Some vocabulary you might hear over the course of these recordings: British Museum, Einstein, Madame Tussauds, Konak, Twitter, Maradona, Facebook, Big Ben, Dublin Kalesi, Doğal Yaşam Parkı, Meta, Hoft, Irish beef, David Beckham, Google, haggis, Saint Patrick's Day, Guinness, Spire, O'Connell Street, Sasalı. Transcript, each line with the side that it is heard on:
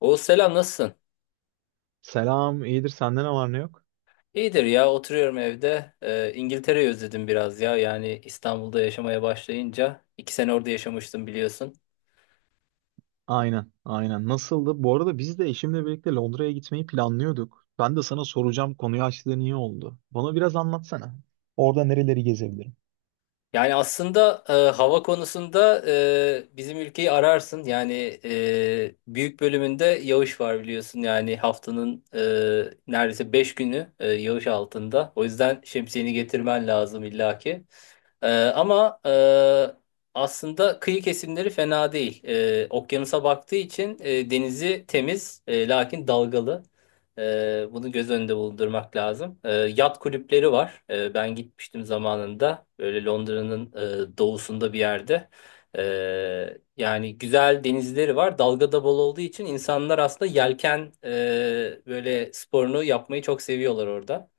left: O selam nasılsın?
right: Selam, iyidir. Sende ne var ne yok?
left: İyidir ya oturuyorum evde. İngiltere'yi özledim biraz ya. Yani İstanbul'da yaşamaya başlayınca 2 sene orada yaşamıştım biliyorsun.
right: Aynen, aynen. Nasıldı? Bu arada biz de eşimle birlikte Londra'ya gitmeyi planlıyorduk. Ben de sana soracağım, konuyu açtığın iyi oldu. Bana biraz anlatsana. Orada nereleri gezebilirim?
left: Yani aslında, hava konusunda bizim ülkeyi ararsın. Yani büyük bölümünde yağış var biliyorsun. Yani haftanın neredeyse 5 günü yağış altında. O yüzden şemsiyeni getirmen lazım illaki. Ee, Ama aslında kıyı kesimleri fena değil. Okyanusa baktığı için denizi temiz, lakin dalgalı. Bunu göz önünde bulundurmak lazım. Yat kulüpleri var. Ben gitmiştim zamanında. Böyle Londra'nın doğusunda bir yerde. Yani güzel denizleri var. Dalga da bol olduğu için insanlar aslında yelken, böyle sporunu yapmayı çok seviyorlar orada.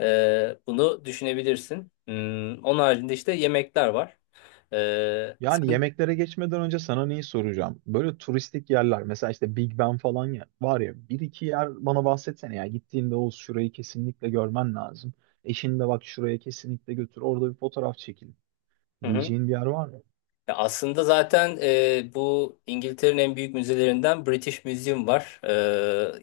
left: Bunu düşünebilirsin. Onun haricinde işte yemekler var. Ee,
right: Yani
left: sen-
right: yemeklere geçmeden önce sana neyi soracağım? Böyle turistik yerler, mesela işte Big Ben falan ya, var ya bir iki yer bana bahsetsene ya. Gittiğinde o şurayı kesinlikle görmen lazım. Eşini de bak şuraya kesinlikle götür, orada bir fotoğraf çekin
left: Hı hı.
right: diyeceğin bir yer var mı?
left: Ya aslında zaten, bu İngiltere'nin en büyük müzelerinden British Museum var.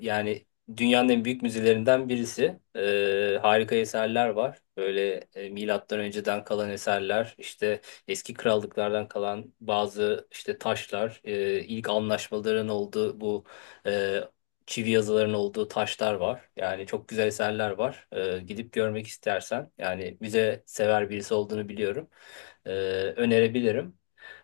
left: Yani dünyanın en büyük müzelerinden birisi. Harika eserler var. Böyle milattan önceden kalan eserler, işte eski krallıklardan kalan bazı işte taşlar, ilk anlaşmaların olduğu bu e, çivi yazıların olduğu taşlar var. Yani çok güzel eserler var. Gidip görmek istersen, yani müze sever birisi olduğunu biliyorum. E, Önerebilirim.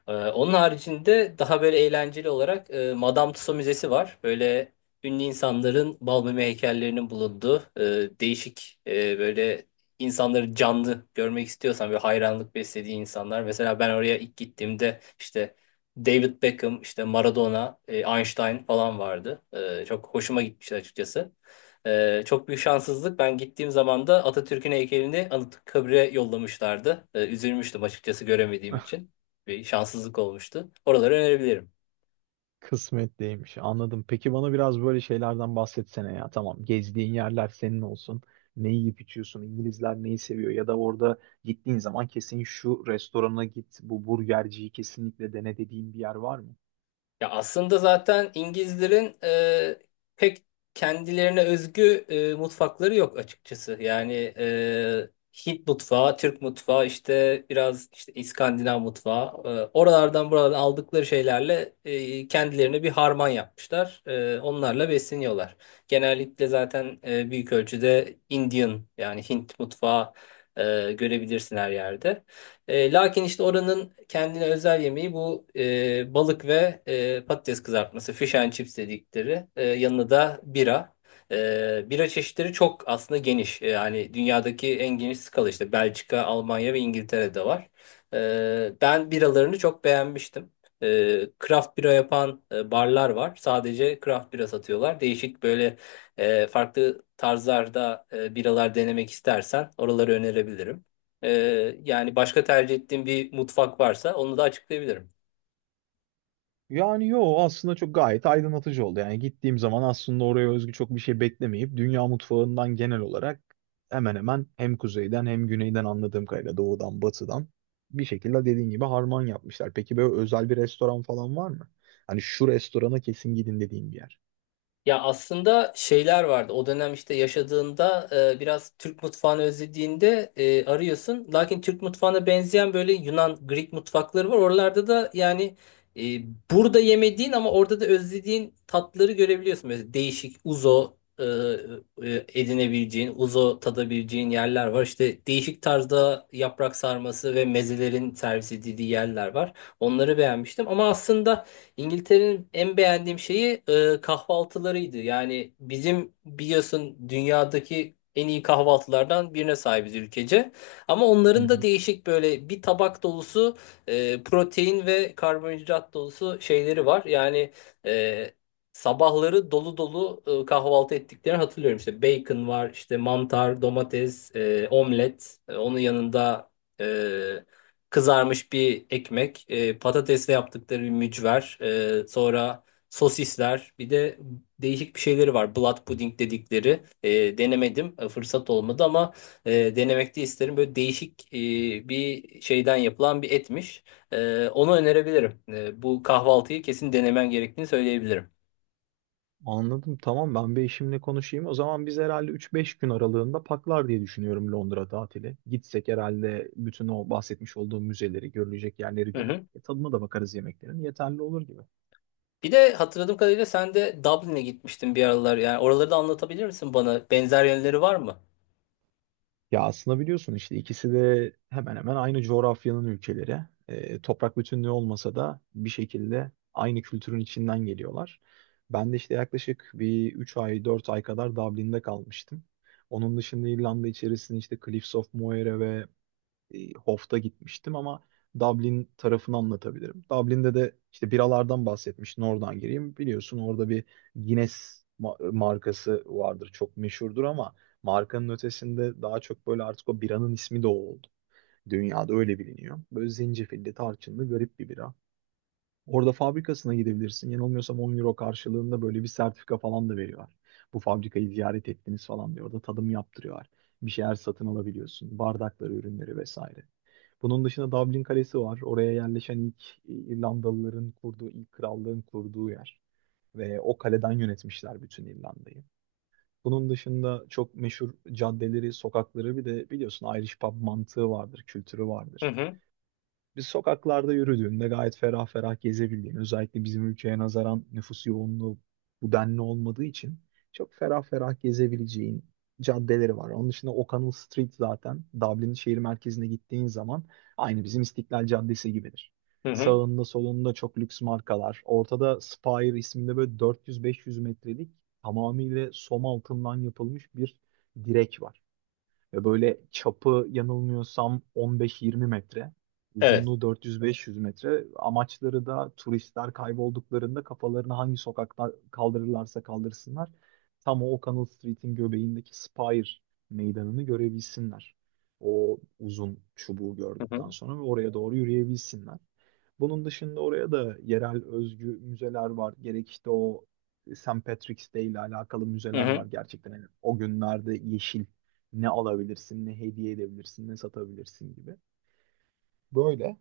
left: Onun haricinde daha böyle eğlenceli olarak Madame Tussauds Müzesi var. Böyle ünlü insanların bal mum heykellerinin bulunduğu, değişik, böyle insanları canlı görmek istiyorsan böyle hayranlık beslediği insanlar. Mesela ben oraya ilk gittiğimde işte David Beckham, işte Maradona, Einstein falan vardı. Çok hoşuma gitmişti açıkçası. Çok büyük şanssızlık. Ben gittiğim zaman da Atatürk'ün heykelini Anıtkabir'e yollamışlardı. Üzülmüştüm açıkçası göremediğim için bir şanssızlık olmuştu. Oraları önerebilirim.
right: Kısmetliymiş. Anladım. Peki bana biraz böyle şeylerden bahsetsene ya. Tamam, gezdiğin yerler senin olsun. Ne yiyip içiyorsun? İngilizler neyi seviyor? Ya da orada gittiğin zaman kesin şu restorana git, bu burgerciyi kesinlikle dene dediğin bir yer var mı?
left: Ya aslında zaten İngilizlerin pek kendilerine özgü mutfakları yok açıkçası. Yani e, Hint mutfağı, Türk mutfağı, işte biraz işte İskandinav mutfağı. Oralardan buradan aldıkları şeylerle kendilerine bir harman yapmışlar. Onlarla besleniyorlar. Genellikle zaten büyük ölçüde Indian yani Hint mutfağı görebilirsin her yerde. Lakin işte oranın kendine özel yemeği bu balık ve patates kızartması, fish and chips dedikleri. Yanına da bira. Bira çeşitleri çok aslında geniş. Yani dünyadaki en geniş skala işte Belçika, Almanya ve İngiltere'de var. Ben biralarını çok beğenmiştim. E, Craft bira yapan barlar var. Sadece craft bira satıyorlar. Değişik böyle, farklı tarzlarda biralar denemek istersen oraları önerebilirim. Yani başka tercih ettiğim bir mutfak varsa onu da açıklayabilirim.
right: Yani yo aslında çok gayet aydınlatıcı oldu. Yani gittiğim zaman aslında oraya özgü çok bir şey beklemeyip dünya mutfağından genel olarak hemen hemen hem kuzeyden hem güneyden anladığım kadarıyla doğudan batıdan bir şekilde dediğin gibi harman yapmışlar. Peki böyle özel bir restoran falan var mı? Hani şu restorana kesin gidin dediğin bir yer.
left: Ya aslında şeyler vardı. O dönem işte yaşadığında biraz Türk mutfağını özlediğinde arıyorsun. Lakin Türk mutfağına benzeyen böyle Yunan, Greek mutfakları var. Oralarda da yani, e, burada yemediğin ama orada da özlediğin tatları görebiliyorsun. Mesela değişik uzo e, edinebileceğin, uzo tadabileceğin yerler var. İşte değişik tarzda yaprak sarması ve mezelerin servis edildiği yerler var. Onları beğenmiştim. Ama aslında İngiltere'nin en beğendiğim şeyi kahvaltılarıydı. Yani bizim biliyorsun dünyadaki en iyi kahvaltılardan birine sahibiz ülkece. Ama
right: Hı
left: onların da
right: hı.
left: değişik böyle bir tabak dolusu protein ve karbonhidrat dolusu şeyleri var. Yani e, sabahları dolu dolu kahvaltı ettiklerini hatırlıyorum. İşte bacon var, işte mantar, domates, omlet. Onun yanında e, kızarmış bir ekmek, patatesle yaptıkları bir mücver, sonra sosisler, bir de değişik bir şeyleri var. Blood pudding dedikleri. Denemedim, fırsat olmadı ama denemek de isterim. Böyle değişik, bir şeyden yapılan bir etmiş. Onu önerebilirim. Bu kahvaltıyı kesin denemen gerektiğini söyleyebilirim.
right: Anladım. Tamam ben bir eşimle konuşayım. O zaman biz herhalde 3-5 gün aralığında paklar diye düşünüyorum Londra tatili. Gitsek herhalde bütün o bahsetmiş olduğum müzeleri, görülecek yerleri
left: Hı
right: görüp
left: hı.
right: tadına da bakarız yemeklerin. Yeterli olur gibi.
left: Bir de hatırladığım kadarıyla sen de Dublin'e gitmiştin bir aralar. Yani oraları da anlatabilir misin bana? Benzer yönleri var mı?
right: Ya aslında biliyorsun işte ikisi de hemen hemen aynı coğrafyanın ülkeleri. Toprak bütünlüğü olmasa da bir şekilde aynı kültürün içinden geliyorlar. Ben de işte yaklaşık bir 3 ay 4 ay kadar Dublin'de kalmıştım. Onun dışında İrlanda içerisinde işte Cliffs of Moher'e ve Hoft'a gitmiştim ama Dublin tarafını anlatabilirim. Dublin'de de işte biralardan bahsetmiştin oradan gireyim. Biliyorsun orada bir Guinness markası vardır çok meşhurdur ama markanın ötesinde daha çok böyle artık o biranın ismi de o oldu. Dünyada öyle biliniyor. Böyle zencefilli, tarçınlı garip bir bira. Orada fabrikasına gidebilirsin. Yanılmıyorsam 10 euro karşılığında böyle bir sertifika falan da veriyorlar. Bu fabrikayı ziyaret ettiniz falan diyor. Orada tadım yaptırıyorlar. Bir şeyler satın alabiliyorsun. Bardakları, ürünleri vesaire. Bunun dışında Dublin Kalesi var. Oraya yerleşen ilk İrlandalıların kurduğu, ilk krallığın kurduğu yer. Ve o kaleden yönetmişler bütün İrlanda'yı. Bunun dışında çok meşhur caddeleri, sokakları bir de biliyorsun Irish pub mantığı vardır, kültürü
left: Hı
right: vardır.
left: hı.
right: Biz sokaklarda yürüdüğünde gayet ferah ferah gezebildiğin, özellikle bizim ülkeye nazaran nüfus yoğunluğu bu denli olmadığı için çok ferah ferah gezebileceğin caddeleri var. Onun dışında O'Connell Street zaten Dublin'in şehir merkezine gittiğin zaman aynı bizim İstiklal Caddesi gibidir.
left: Hı hı.
right: Sağında solunda çok lüks markalar. Ortada Spire isminde böyle 400-500 metrelik tamamıyla som altından yapılmış bir direk var. Ve böyle çapı yanılmıyorsam 15-20 metre,
left: Evet.
right: uzunluğu 400-500 metre. Amaçları da turistler kaybolduklarında kafalarını hangi sokakta kaldırırlarsa kaldırsınlar. Tam o O'Connell Street'in göbeğindeki Spire meydanını görebilsinler. O uzun çubuğu
left: Hı hı.
right: gördükten sonra ve oraya doğru yürüyebilsinler. Bunun dışında oraya da yerel özgü müzeler var. Gerek işte o Saint Patrick's Day ile alakalı
left: Hı
right: müzeler var
left: hı.
right: gerçekten. Yani o günlerde yeşil ne alabilirsin, ne hediye edebilirsin, ne satabilirsin gibi. Böyle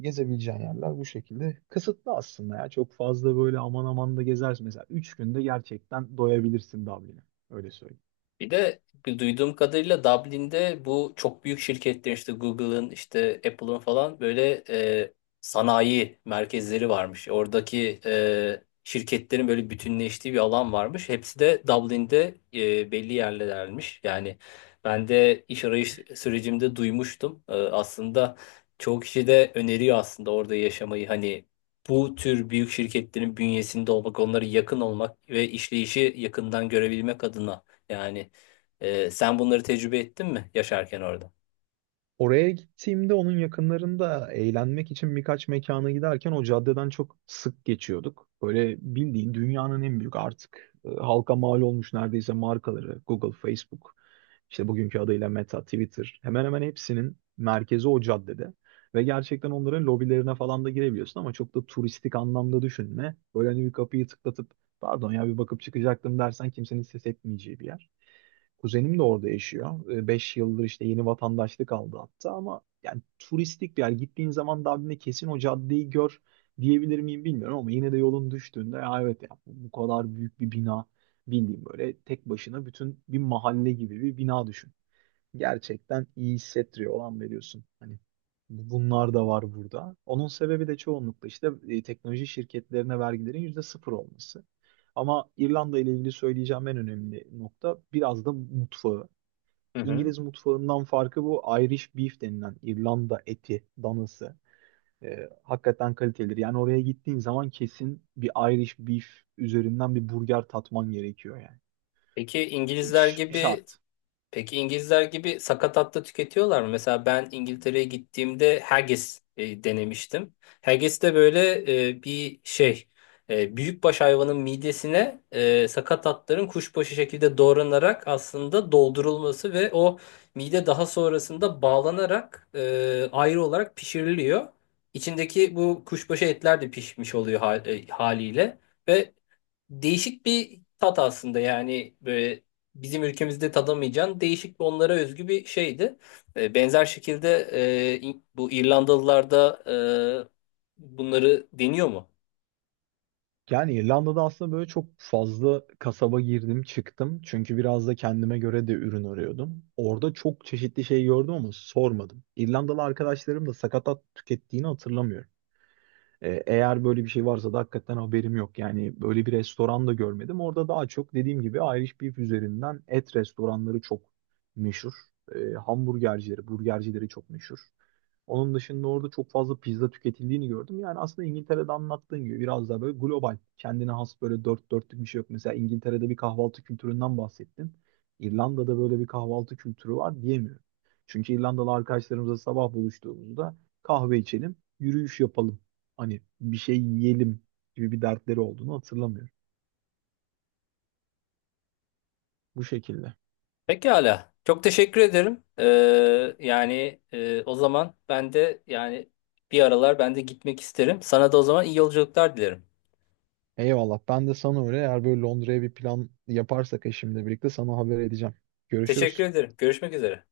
right: gezebileceğin yerler bu şekilde. Kısıtlı aslında ya. Çok fazla böyle aman aman da gezersin. Mesela 3 günde gerçekten doyabilirsin Dublin'e. Öyle söyleyeyim.
left: Bir de duyduğum kadarıyla Dublin'de bu çok büyük şirketler işte Google'ın işte Apple'ın falan böyle sanayi merkezleri varmış. Oradaki şirketlerin böyle bütünleştiği bir alan varmış. Hepsi de Dublin'de, belli yerlermiş. Yani ben de iş arayış sürecimde duymuştum. Aslında çoğu kişi de öneriyor aslında orada yaşamayı. Hani bu tür büyük şirketlerin bünyesinde olmak, onlara yakın olmak ve işleyişi yakından görebilmek adına. Yani, sen bunları tecrübe ettin mi yaşarken orada?
right: Oraya gittiğimde onun yakınlarında eğlenmek için birkaç mekana giderken o caddeden çok sık geçiyorduk. Böyle bildiğin dünyanın en büyük artık halka mal olmuş neredeyse markaları Google, Facebook, işte bugünkü adıyla Meta, Twitter hemen hemen hepsinin merkezi o caddede. Ve gerçekten onların lobilerine falan da girebiliyorsun ama çok da turistik anlamda düşünme. Böyle hani bir kapıyı tıklatıp pardon ya bir bakıp çıkacaktım dersen kimsenin ses etmeyeceği bir yer. Kuzenim de orada yaşıyor. 5 yıldır işte yeni vatandaşlık aldı hatta ama yani turistik bir yer. Gittiğin zaman Dublin'de kesin o caddeyi gör diyebilir miyim bilmiyorum ama yine de yolun düştüğünde ya evet ya bu kadar büyük bir bina bildiğim böyle tek başına bütün bir mahalle gibi bir bina düşün gerçekten iyi hissettiriyor. Olan veriyorsun. Hani bunlar da var burada. Onun sebebi de çoğunlukla işte teknoloji şirketlerine vergilerin yüzde sıfır olması. Ama İrlanda ile ilgili söyleyeceğim en önemli nokta biraz da mutfağı.
left: Hı hı.
right: İngiliz mutfağından farkı bu Irish beef denilen İrlanda eti, danası. Hakikaten kalitelidir. Yani oraya gittiğin zaman kesin bir Irish beef üzerinden bir burger tatman gerekiyor yani.
left: Peki İngilizler
right: Evet.
left: gibi
right: Şart.
left: Peki İngilizler gibi sakatat da tüketiyorlar mı? Mesela ben İngiltere'ye gittiğimde haggis denemiştim. Haggis de böyle e, bir şey büyükbaş hayvanın midesine, sakatatların kuşbaşı şekilde doğranarak aslında doldurulması ve o mide daha sonrasında bağlanarak ayrı olarak pişiriliyor. İçindeki bu kuşbaşı etler de pişmiş oluyor haliyle ve değişik bir tat aslında yani böyle bizim ülkemizde tadamayacağın değişik bir onlara özgü bir şeydi. Benzer şekilde bu İrlandalılarda bunları deniyor mu?
right: Yani İrlanda'da aslında böyle çok fazla kasaba girdim çıktım. Çünkü biraz da kendime göre de ürün arıyordum. Orada çok çeşitli şey gördüm ama sormadım. İrlandalı arkadaşlarım da sakatat tükettiğini hatırlamıyorum. Eğer böyle bir şey varsa da hakikaten haberim yok. Yani böyle bir restoran da görmedim. Orada daha çok dediğim gibi Irish Beef üzerinden et restoranları çok meşhur. Hamburgercileri, burgercileri çok meşhur. Onun dışında orada çok fazla pizza tüketildiğini gördüm. Yani aslında İngiltere'de anlattığın gibi biraz daha böyle global, kendine has böyle dört dörtlük bir şey yok. Mesela İngiltere'de bir kahvaltı kültüründen bahsettin. İrlanda'da böyle bir kahvaltı kültürü var diyemiyorum. Çünkü İrlandalı arkadaşlarımızla sabah buluştuğumuzda kahve içelim, yürüyüş yapalım hani bir şey yiyelim gibi bir dertleri olduğunu hatırlamıyorum. Bu şekilde.
left: Pekala. Çok teşekkür ederim. Yani o zaman ben de yani bir aralar ben de gitmek isterim. Sana da o zaman iyi yolculuklar dilerim.
right: Eyvallah. Ben de sana öyle eğer böyle Londra'ya bir plan yaparsak eşimle birlikte sana haber edeceğim.
left: Teşekkür
right: Görüşürüz.
left: ederim. Görüşmek üzere.